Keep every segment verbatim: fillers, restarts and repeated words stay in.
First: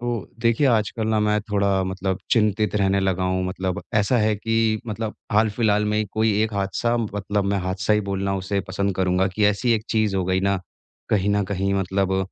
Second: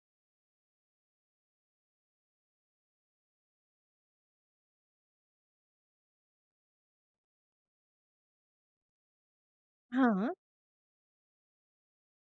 तो देखिए, आजकल ना मैं थोड़ा मतलब चिंतित रहने लगा हूँ। मतलब ऐसा है कि मतलब हाल-फिलहाल में ही कोई एक हादसा, मतलब मैं हादसा ही बोलना उसे पसंद करूँगा, कि ऐसी एक चीज़ हो हाँ, गई ना। कहीं न कहीं मतलब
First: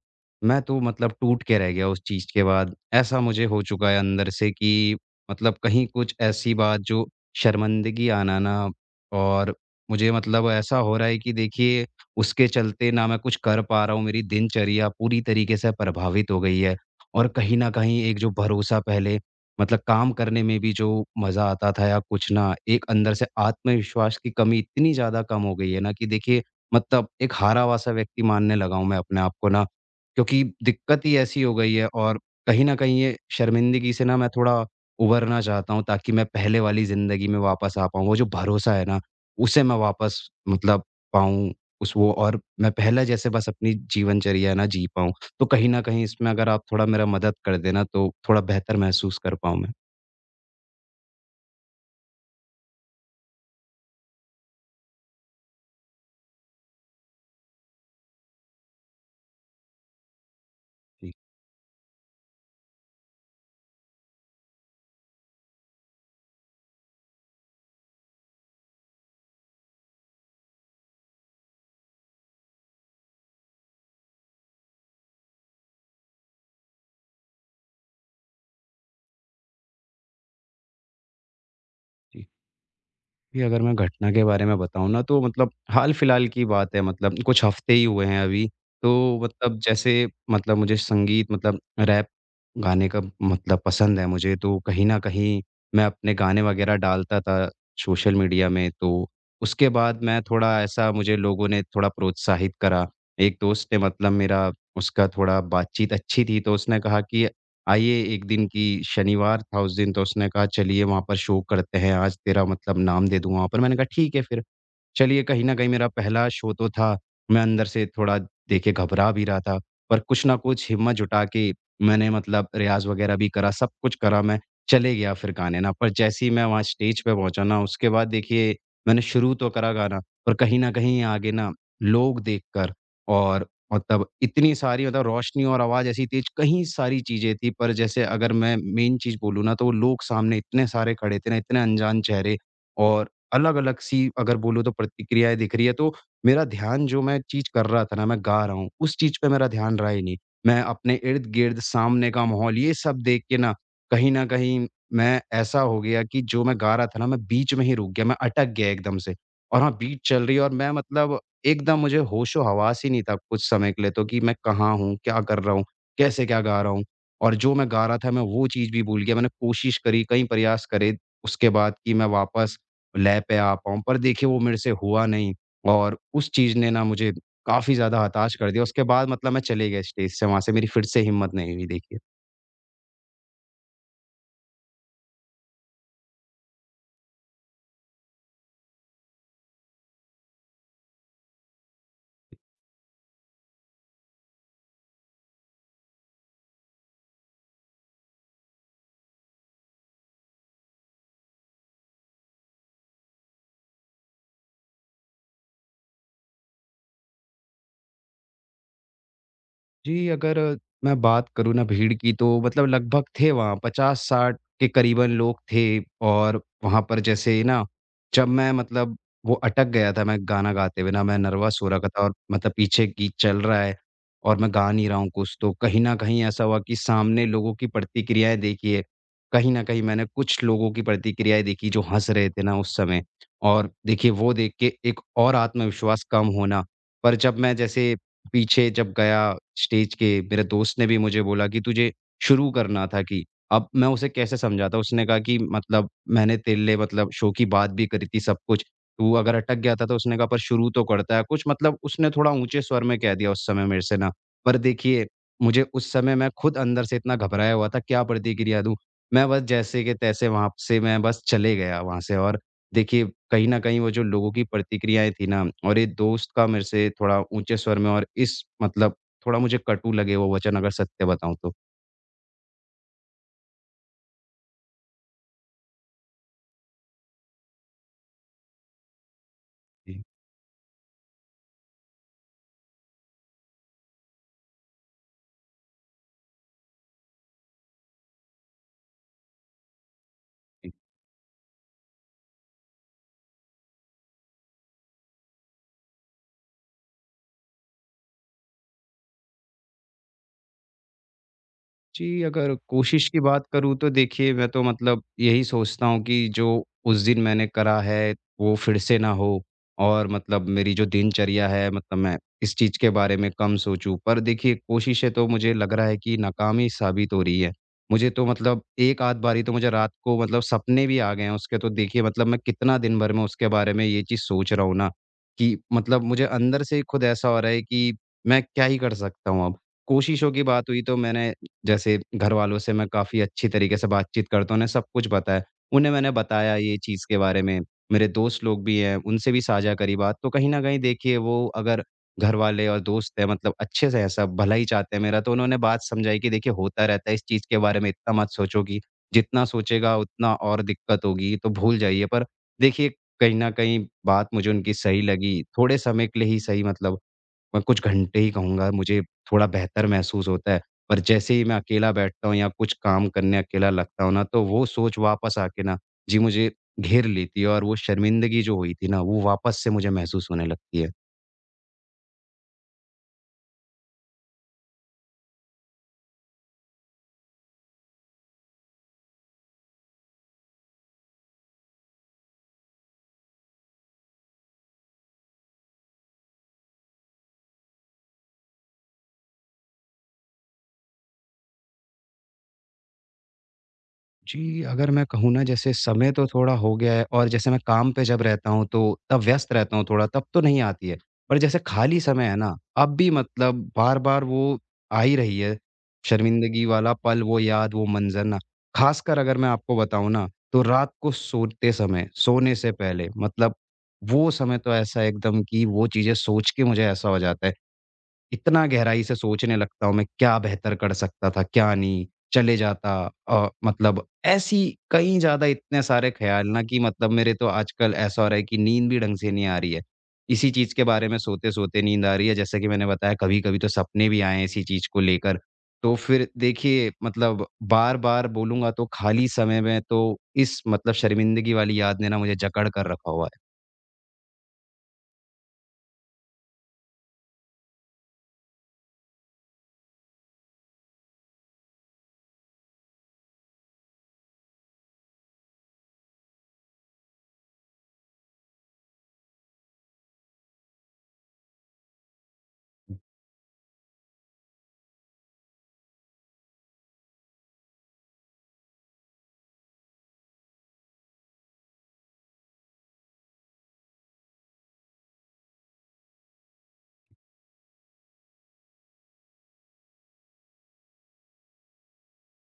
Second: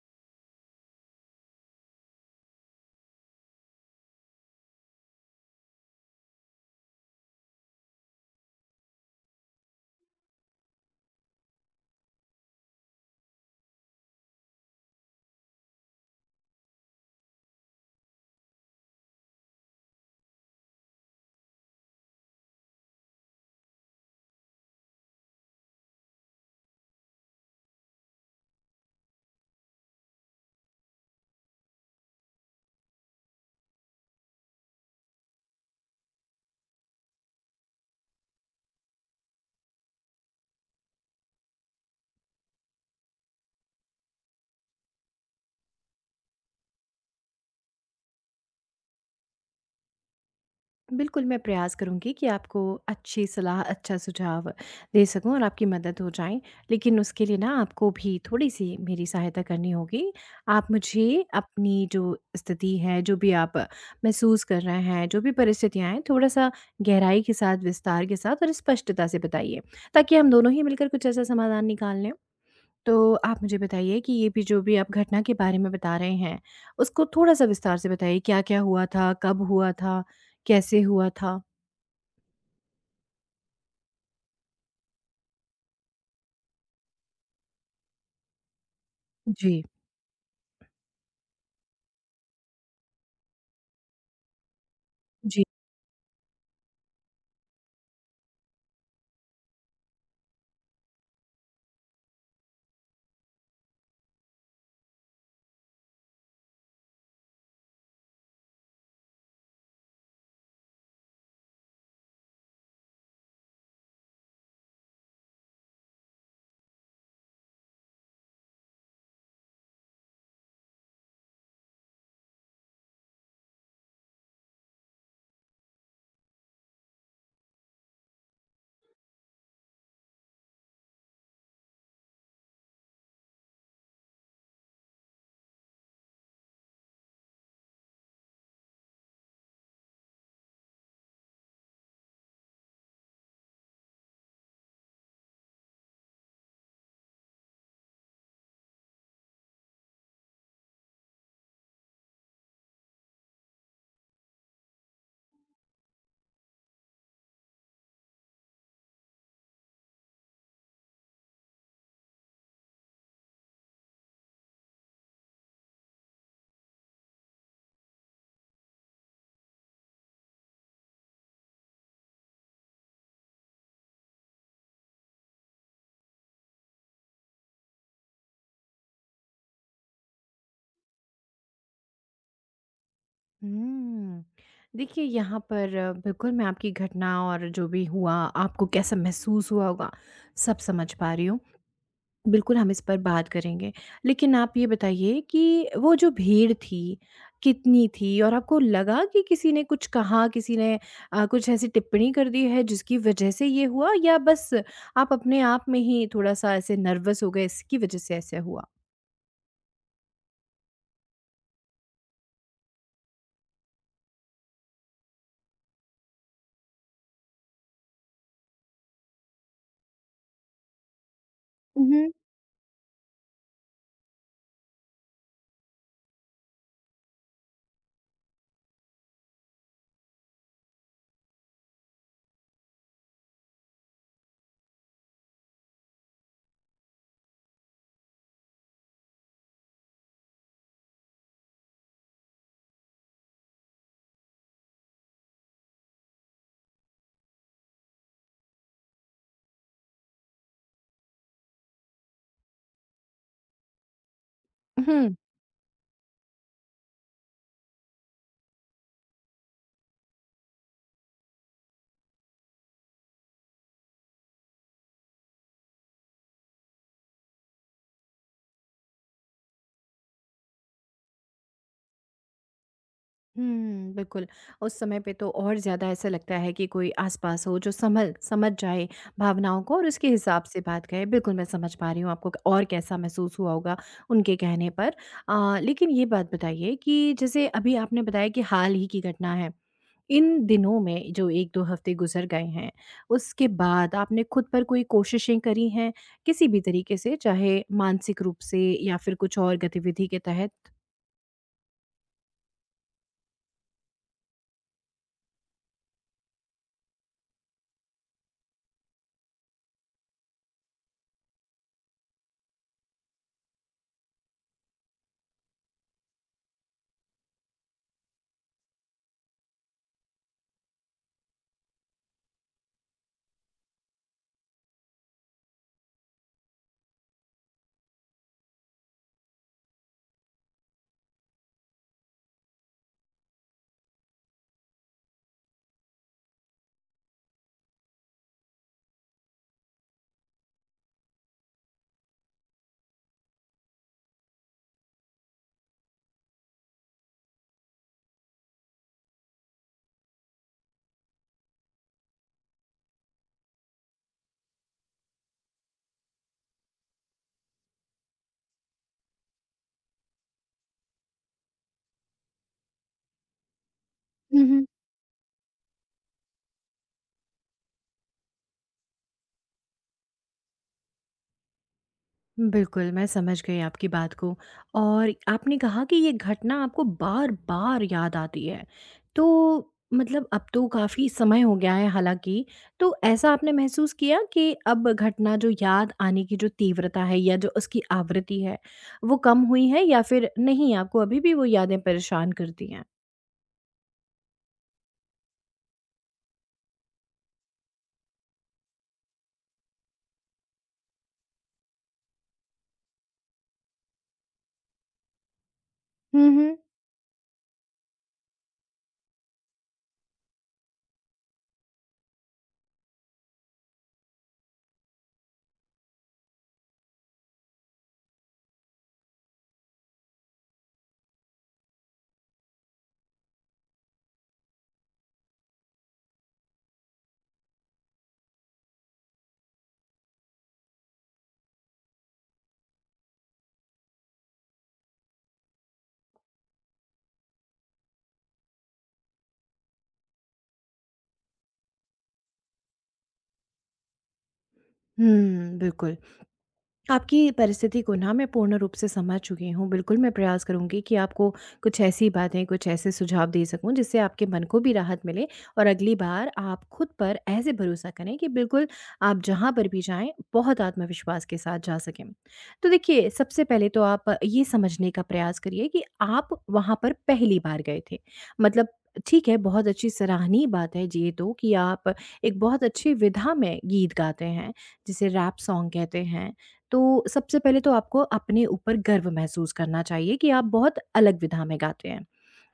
मैं तो मतलब टूट के रह गया उस चीज़ के बाद। ऐसा मुझे हो चुका है अंदर से कि मतलब कहीं कुछ ऐसी बात जो शर्मिंदगी आना ना, और मुझे मतलब ऐसा हो रहा है कि देखिए, उसके चलते ना मैं कुछ कर पा रहा हूँ, मेरी दिनचर्या पूरी तरीके से प्रभावित हो गई है। और कहीं न कहीं एक जो भरोसा पहले, मतलब काम करने में भी जो मज़ा आता था या कुछ ना, एक अंदर से आत्मविश्वास की कमी इतनी ज़्यादा कम हो गई है ना कि देखिए, मतलब एक हारा-हुआ-सा व्यक्ति मानने लगा हूँ मैं अपने आप को ना। क्योंकि दिक्कत ही ऐसी हो गई है, और कहीं न कहीं ये शर्मिंदगी से ना मैं थोड़ा उभरना चाहता हूँ, ताकि मैं पहले वाली ज़िंदगी में वापस आ पाऊँ। वो जो भरोसा है ना, उसे मैं वापस मतलब पाऊँ, उस वो और मैं पहले जैसे बस अपनी जीवनचर्या ना जी पाऊँ। तो कहीं न कहीं इसमें अगर आप थोड़ा मेरा मदद कर देना, तो थोड़ा बेहतर महसूस कर पाऊँ मैं। बिल्कुल मैं प्रयास करूँगी कि आपको अच्छी सलाह, अच्छा सुझाव दे सकूँ और आपकी मदद हो जाए। लेकिन उसके लिए ना आपको भी थोड़ी-सी मेरी सहायता करनी होगी। आप जी, मुझे अपनी जो स्थिति है, जो भी आप महसूस कर रहे हैं, जो भी परिस्थितियाँ हैं, थोड़ा-सा गहराई के साथ, विस्तार के साथ और स्पष्टता से बताइए, ताकि हम दोनों ही मिलकर कुछ ऐसा समाधान निकाल लें। तो आप मुझे बताइए कि ये भी जो भी आप घटना के बारे में बता रहे हैं, उसको थोड़ा-सा विस्तार से बताइए, क्या-क्या हुआ था? कब हुआ था? कैसे हुआ था? जी। जी, अगर मैं घटना के बारे में बताऊँ ना, तो मतलब हाल-फिलहाल की बात है, मतलब कुछ हफ़्ते ही हुए हैं अभी। तो मतलब जी। जैसे मतलब मुझे संगीत, मतलब रैप गाने का मतलब पसंद है, मुझे। तो कहीं न कहीं जी। मैं अपने गाने वग़ैरह डालता था सोशल मीडिया में। तो उसके बाद मैं थोड़ा ऐसा, मुझे लोगों ने थोड़ा प्रोत्साहित करा। एक दोस्त ने, मतलब मेरा उसका थोड़ा बातचीत अच्छी थी, तो उसने कहा कि आइए, एक दिन की शनिवार था उस दिन, तो उसने कहा चलिए वहाँ पर शो करते हैं, आज तेरा मतलब नाम दे दूँगा वहाँ पर। मैंने कहा ठीक है फिर। चलिए, कहीं न कहीं मेरा पहला शो तो था, मैं अंदर से थोड़ा, देखिए, घबरा भी रहा था। पर कुछ ना कुछ हिम्मत जुटा के मैंने मतलब रियाज़ वग़ैरह भी करा, सब कुछ करा मैं, चले गया फिर गाने ना। पर जैसे ही मैं वहाँ स्टेज पे पहुँचा ना, उसके बाद देखिए, मैंने शुरू तो करा गाना, पर कहीं न कहीं आगे ना, लोग देखकर, और मतलब इतनी सारी मतलब रोशनी और आवाज़ ऐसी तेज़, कहीं सारी चीज़ें थी। पर जैसे, अगर मैं मेन चीज़ बोलूँ ना, तो वो लोग सामने इतने सारे खड़े थे ना, इतने अनजान चेहरे, और अलग-अलग सी अगर बोलूँ तो प्रतिक्रियाएँ दिख रही है, तो मेरा ध्यान, जो मैं चीज़ कर रहा था ना, मैं गा रहा हूँ, उस चीज़ पे मेरा ध्यान रहा ही नहीं। मैं अपने इर्द-गिर्द, सामने का माहौल, ये सब देख के ना, कहीं न कहीं मैं ऐसा हो गया कि जो मैं गा रहा था ना, मैं बीच में ही रुक गया, मैं अटक गया एकदम से। और हाँ, बीट चल रही है और मैं, मतलब एकदम मुझे होशो-हवास ही नहीं था कुछ समय के लिए, तो कि मैं कहाँ हूँ? क्या कर रहा हूँ? कैसे क्या गा रहा हूँ? और जो मैं गा रहा था, मैं वो चीज़ भी भूल गया। मैंने कोशिश करी, कई प्रयास करे उसके बाद, कि मैं वापस लय पे आ पाऊँ। पर देखिए, वो मेरे से हुआ नहीं, और उस चीज़ ने ना मुझे काफ़ी ज़्यादा हताश कर दिया। उसके बाद मतलब मैं चले गए स्टेज से, वहाँ से मेरी फिर से हिम्मत नहीं हुई देखिए। हुँ। देखिए, यहाँ पर अ, बिल्कुल मैं आपकी घटना और जो भी हुआ, आपको कैसा महसूस हुआ होगा, सब समझ पा रही हूँ। बिल्कुल, हम इस पर बात करेंगे। लेकिन आप ये बताइए कि वो जो भीड़ थी, कितनी थी? और आपको लगा कि किसी ने कुछ कहा, किसी ने अ, कुछ ऐसी टिप्पणी कर दी है जिसकी वजह से ये हुआ, या बस आप अपने आप में ही थोड़ा-सा ऐसे नर्वस हो गए, इसकी वजह से ऐसा हुआ? जी, अगर मैं बात करूँ ना भीड़ की, तो मतलब लगभग थे वहाँ पचास साठ के करीबन लोग थे। और वहाँ पर जैसे ना, जब मैं, मतलब वो अटक गया था, मैं गाना गाते हुए ना, मैं नर्वस हो रखा था, हुँ, और मतलब पीछे गीत चल रहा है और मैं गा नहीं रहा हूँ कुछ, तो कहीं न कहीं ऐसा हुआ कि सामने लोगों की प्रतिक्रियाएँ, देखिए, कहीं न कहीं मैंने कुछ लोगों की प्रतिक्रियाएँ देखी, जो हँस रहे थे ना उस समय, और देखिए वो देख के एक और आत्मविश्वास कम होना। पर जब मैं जैसे पीछे जब गया स्टेज के, मेरे दोस्त ने भी मुझे बोला कि तुझे शुरू करना था। कि अब मैं उसे कैसे समझाता? उसने कहा कि मतलब मैंने तेरे लिए मतलब शो की बात भी करी थी सब कुछ। तू अगर अटक गया था तो, उसने कहा, पर शुरू तो करता है कुछ। मतलब उसने थोड़ा ऊँचे स्वर में कह दिया उस समय मेरे से ना। पर देखिए, हुँ। मुझे उस समय, मैं खुद अंदर से इतना घबराया हुआ था, क्या प्रतिक्रिया दूँ? मैं बस जैसे के तैसे वहाँ से, मैं बस चले गया वहाँ से। और देखिए, कहीं न कहीं वो जो लोगों की प्रतिक्रियाएँ थी ना, और ये दोस्त का मेरे से थोड़ा ऊँचे स्वर में, और इस मतलब थोड़ा मुझे कटु लगे वो वचन, अगर सत्य बताऊँ तो। हुँ, बिल्कुल। उस समय पे तो और ज़्यादा ऐसा लगता है कि कोई आस-पास हो जो सँभल, समझ जाए भावनाओं को और जी। उसके हिसाब से बात करे। बिल्कुल, मैं समझ पा रही हूँ आपको और कैसा महसूस हुआ होगा उनके कहने पर। अ, लेकिन ये बात बताइए कि जैसे अभी आपने बताया कि हाल ही की घटना है। इन दिनों में जो एक दो हफ़्ते गुज़र गए हैं, उसके बाद आपने खुद पर कोई कोशिशें करी हैं किसी भी तरीके से, चाहे मानसिक रूप से या फिर कुछ और गतिविधि के तहत? जी, अगर कोशिश की बात करूँ तो देखिए, मैं तो मतलब यही सोचता हूँ कि जो उस दिन मैंने करा है, वो फिर से ना हो, और मतलब मेरी जो दिनचर्या है, मतलब मैं इस चीज़ के बारे में कम सोचूँ। पर देखिए, कोशिशें तो मुझे लग रहा है कि नाकामी साबित हो रही है। मुझे तो मतलब एक आध बारी तो मुझे रात को मतलब सपने भी आ गए हैं उसके, तो देखिए, मतलब मैं कितना दिन भर में उसके बारे में ये चीज़ सोच रहा हूँ ना, कि मतलब मुझे अंदर से खुद ऐसा हो रहा है कि मैं क्या ही कर सकता हूँ अब। कोशिशों की बात हुई तो मैंने, जैसे घरवालों से मैं काफ़ी अच्छी तरीके से बातचीत करता हूँ, उन्हें सब कुछ पता है। उन्हें मैंने बताया ये चीज़ के बारे में, मेरे दोस्त लोग भी हैं, उनसे भी साझा करी बात। तो कहीं न कहीं देखिए, वो अगर घरवाले और दोस्त हैं, मतलब अच्छे से हैं सब, भला ही चाहते हैं मेरा, तो उन्होंने बात समझाई कि देखिए, होता रहता है, इस चीज़ के बारे में इतना मत सोचो, कि जितना सोचेगा उतना और दिक्कत होगी, तो भूल जाइए। पर देखिए, कहीं न कहीं बात मुझे उनकी सही लगी, थोड़े समय के लिए ही सही, मतलब मैं कुछ घंटे ही कहूँगा, मुझे थोड़ा बेहतर महसूस होता है। पर जैसे ही मैं अकेला बैठता हूँ या कुछ काम करने अकेला लगता हूँ ना, तो वो सोच वापस आके ना, जी, मुझे घेर लेती है, और वो शर्मिंदगी जो हुई थी ना, वो वापस से मुझे महसूस होने लगती है। बिल्कुल, मैं समझ गई आपकी बात को और आपने कहा कि ये घटना आपको बार-बार याद आती है। तो मतलब अब तो काफ़ी समय हो गया है हालाँकि, तो ऐसा आपने महसूस किया कि अब घटना जो याद आने की जो तीव्रता है या जो उसकी आवृत्ति है, वो कम हुई है या फिर नहीं, आपको अभी भी वो यादें परेशान करती हैं? जी, अगर मैं कहूँ ना, जैसे समय तो थोड़ा हो गया है, और जैसे मैं काम पे जब रहता हूँ, तो तब व्यस्त रहता हूँ थोड़ा, तब तो नहीं आती है। पर जैसे खाली समय है ना, अब भी मतलब बार-बार वो आ ही रही है, हुँ, हुँ। शर्मिंदगी वाला पल, वो याद, वो मंज़र ना। ख़ासकर अगर मैं आपको बताऊँ ना, तो रात को सोते समय, सोने से पहले मतलब वो समय तो ऐसा एकदम कि वो चीज़ें सोच के मुझे ऐसा हो जाता है, इतना गहराई से सोचने लगता हूँ, मैं क्या बेहतर कर सकता था, क्या नहीं? चले जाता अ, मतलब ऐसी कई ज़्यादा, इतने सारे ख़्याल ना, कि मतलब मेरे तो आजकल ऐसा हो रहा है कि नींद भी ढंग से नहीं आ रही है। इसी चीज़ के बारे में सोते-सोते नींद आ रही है। जैसा कि मैंने बताया, कभी-कभी तो सपने भी आए हैं इसी चीज़ को लेकर। तो फिर देखिए, मतलब बार-बार बोलूँगा तो, खाली समय में तो इस मतलब शर्मिंदगी वाली याद ने ना मुझे जकड़ कर रखा हुआ है। हुँ, बिल्कुल। आपकी परिस्थिति को ना मैं पूर्ण रूप से समझ चुकी हूँ। बिल्कुल, मैं प्रयास करूँगी कि आपको कुछ ऐसी बातें, कुछ ऐसे सुझाव दे सकूँ जिससे आपके मन को भी राहत मिले और अगली बार आप खुद पर ऐसे भरोसा करें कि बिल्कुल आप जहाँ पर भी जाएँ, बहुत आत्मविश्वास के साथ जा सकें। तो देखिए, सबसे पहले तो आप ये समझने का प्रयास करिए कि आप वहाँ पर पहली बार गए थे। मतलब, ठीक है, बहुत अच्छी सराहनीय बात है ये तो, कि आप एक बहुत अच्छी विधा में गीत गाते हैं, जिसे रैप सॉन्ग कहते हैं। तो सबसे पहले तो आपको अपने ऊपर गर्व महसूस करना चाहिए कि आप बहुत अलग विधा में गाते हैं।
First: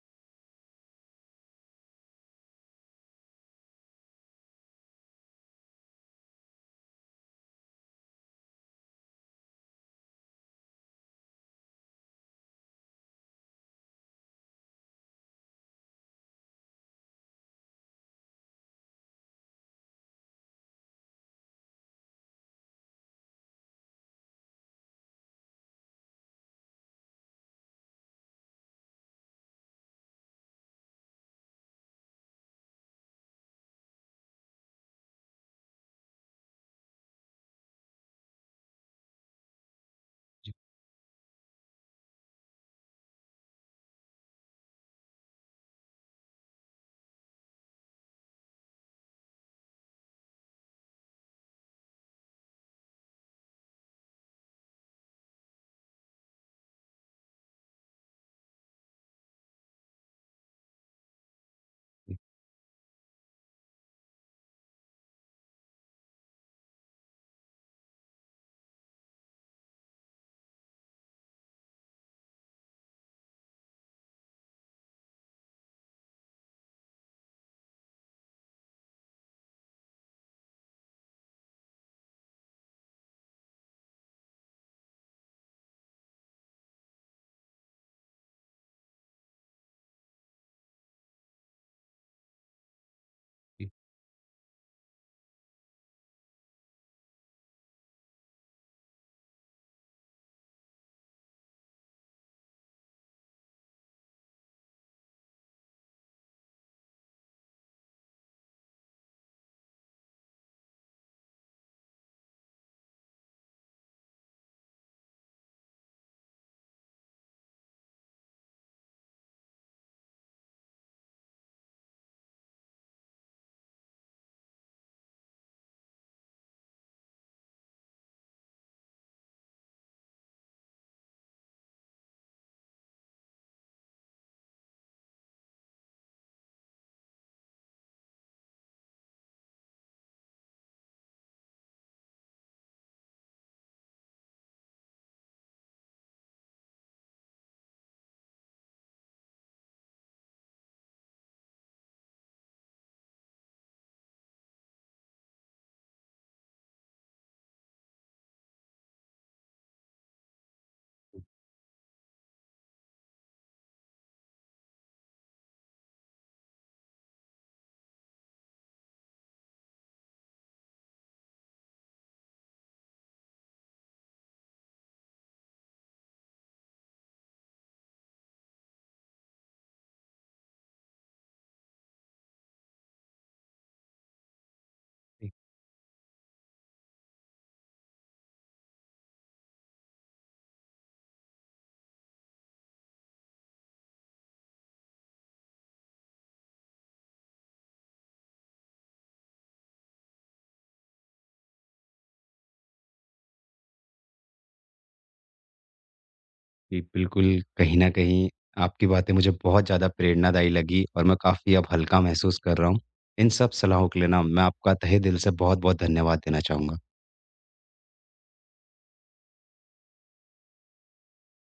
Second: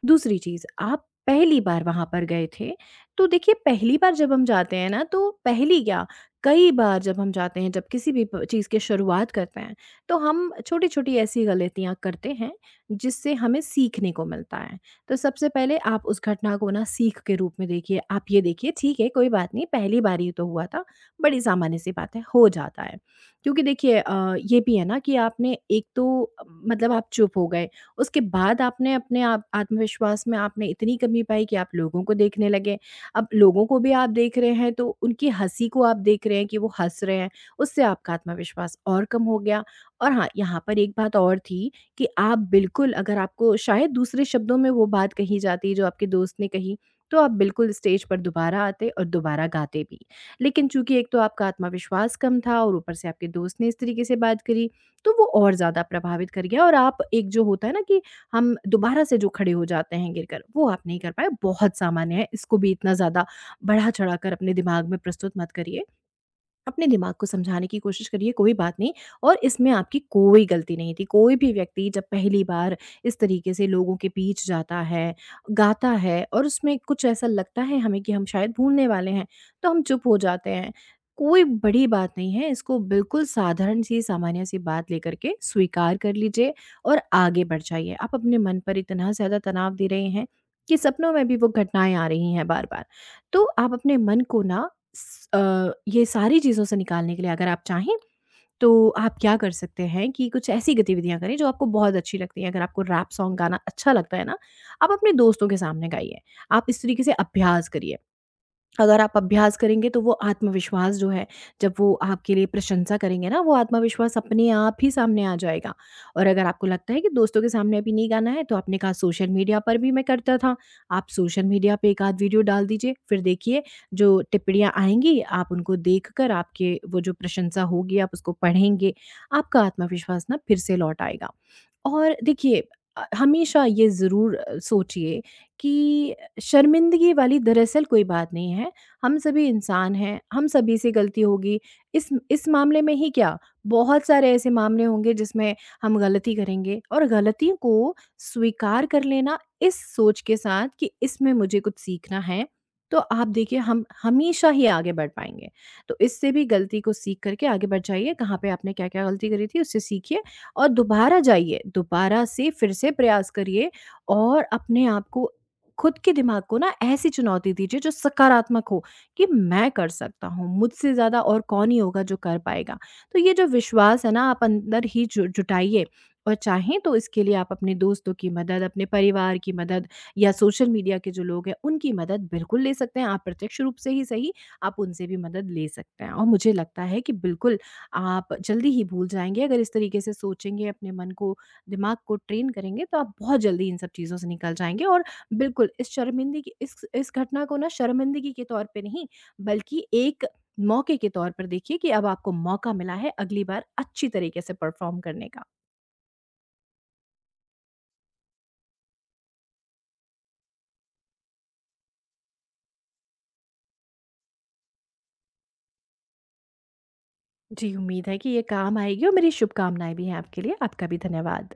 दूसरी चीज़, आप पहली बार वहाँ पर गए थे, तो देखिए, पहली बार जब हम जाते हैं ना, तो पहली क्या, कई बार जब हम जाते हैं, जब किसी भी प चीज़ की शुरुआत करते हैं, तो हम छोटी-छोटी ऐसी गलतियाँ करते हैं जिससे हमें सीखने को मिलता है। तो सबसे पहले आप उस घटना को ना सीख के रूप में देखिए, आप ये देखिए, ठीक है, कोई बात नहीं, पहली बार ही तो हुआ था, बड़ी सामान्य सी बात है, हो जाता है। क्योंकि देखिए, अ, ये भी है ना कि आपने एक तो अ, मतलब आप चुप हो गए, उसके बाद आपने अपने आप आत्मविश्वास में आपने इतनी कमी पाई कि आप लोगों को देखने लगे। अब लोगों को भी आप देख रहे हैं तो उनकी हँसी को आप देख रहे हैं कि वो हँस रहे हैं, उससे आपका आत्मविश्वास और कम हो गया। और हाँ, यहाँ पर एक बात और थी, कि आप बिल्कुल, अगर आपको शायद दूसरे शब्दों में वो बात कही जाती जो आपके दोस्त ने कही, तो आप बिल्कुल स्टेज पर दोबारा आते और दोबारा गाते भी। लेकिन चूँकि एक तो आपका आत्मविश्वास कम था और ऊपर से आपके दोस्त ने इस तरीके से बात करी, तो वो और ज़्यादा प्रभावित कर गया और आप एक जो होता है ना, कि हम दोबारा से जो खड़े हो जाते हैं गिरकर, वो आप नहीं कर पाए। बहुत सामान्य है, इसको भी इतना ज़्यादा बढ़ा-चढ़ाकर अपने दिमाग में प्रस्तुत मत करिए। अपने दिमाग को समझाने की कोशिश करिए, कोई बात नहीं, और इसमें आपकी कोई गलती नहीं थी। कोई भी व्यक्ति जब पहली बार इस तरीके से लोगों के बीच जाता है, गाता है और उसमें कुछ ऐसा लगता है हमें कि हम शायद भूलने वाले हैं, तो हम चुप हो जाते हैं। कोई बड़ी बात नहीं है, इसको बिल्कुल साधारण सी, सामान्य सी बात लेकर के स्वीकार कर लीजिए और आगे बढ़ जाइए। आप अपने मन पर इतना ज़्यादा तनाव दे रहे हैं कि सपनों में भी वो घटनाएँ आ रही हैं बार-बार। तो आप अपने मन को ना स अ, ये सारी चीज़ों से निकालने के लिए, अगर आप चाहें, तो आप क्या कर सकते हैं कि कुछ ऐसी गतिविधियाँ करें जो आपको बहुत अच्छी लगती हैं। अगर आपको रैप सॉन्ग गाना अच्छा लगता है ना, आप अपने दोस्तों के सामने गाइए। आप इस तरीके से अभ्यास करिए। अगर आप अभ्यास करेंगे, तो वो आत्मविश्वास जो है, जब वो आपके लिए प्रशंसा करेंगे ना, वो आत्मविश्वास अपने आप ही सामने आ जाएगा। और अगर आपको लगता है कि दोस्तों के सामने अभी नहीं गाना है, तो आपने कहा, सोशल मीडिया पर भी मैं करता था, आप सोशल मीडिया पे एक आध वीडियो डाल दीजिए, फिर देखिए जो टिप्पणियाँ आएंगी, आप उनको देख कर, आपके वो जो प्रशंसा होगी, आप उसको पढ़ेंगे, आपका आत्मविश्वास ना फिर से लौट आएगा। और देखिए, अ, हमेशा ये ज़रूर सोचिए कि शर्मिंदगी वाली दरअसल कोई बात नहीं है। हम सभी इंसान हैं, हम सभी से गलती होगी। इस इस मामले में ही क्या, बहुत सारे ऐसे मामले होंगे जिसमें हम गलती करेंगे, और गलती को स्वीकार कर लेना इस सोच के साथ कि इसमें मुझे कुछ सीखना है, तो आप देखिए, हम हमेशा ही आगे बढ़ पाएँगे। तो इससे भी गलती को सीख करके आगे बढ़ जाइए, कहाँ पे आपने क्या-क्या गलती करी थी, उससे सीखिए और दोबारा जाइए, दोबारा से फिर से प्रयास करिए और अपने आप को, खुद के दिमाग को ना ऐसी चुनौती दीजिए जो सकारात्मक हो, कि मैं कर सकता हूँ, मुझसे ज़्यादा और कौन ही होगा जो कर पाएगा। तो ये जो विश्वास है ना, आप अंदर ही जु जुटाइए और चाहें तो इसके लिए आप अपने दोस्तों की मदद, अपने परिवार की मदद या सोशल मीडिया के जो लोग हैं उनकी मदद बिल्कुल ले सकते हैं। आप प्रत्यक्ष रूप से ही सही, आप उनसे भी जी। मदद ले सकते हैं और मुझे लगता है कि बिल्कुल आप जल्दी ही भूल जाएँगे अगर इस तरीके से सोचेंगे, अपने मन को, दिमाग को ट्रेन करेंगे, तो आप बहुत जल्दी इन सब चीज़ों से निकल जाएँगे और बिल्कुल इस शर्मिंदगी इस इस घटना को ना शर्मिंदगी के तौर पे नहीं, बल्कि एक मौके के तौर पर देखिए कि अब आपको मौका मिला है अगली बार अच्छी तरीके से परफॉर्म करने का। जी, बिल्कुल, कहीं न कहीं आपकी बातें मुझे बहुत ज़्यादा प्रेरणादायी लगी, और मैं काफ़ी अब हल्का महसूस कर रहा हूँ। इन सब सलाहों के लिए ना मैं आपका तहे दिल से बहुत-बहुत धन्यवाद देना चाहूँगा। जी, उम्मीद है कि ये काम आएगी और मेरी शुभकामनाएँ भी हैं आपके लिए। आपका भी धन्यवाद।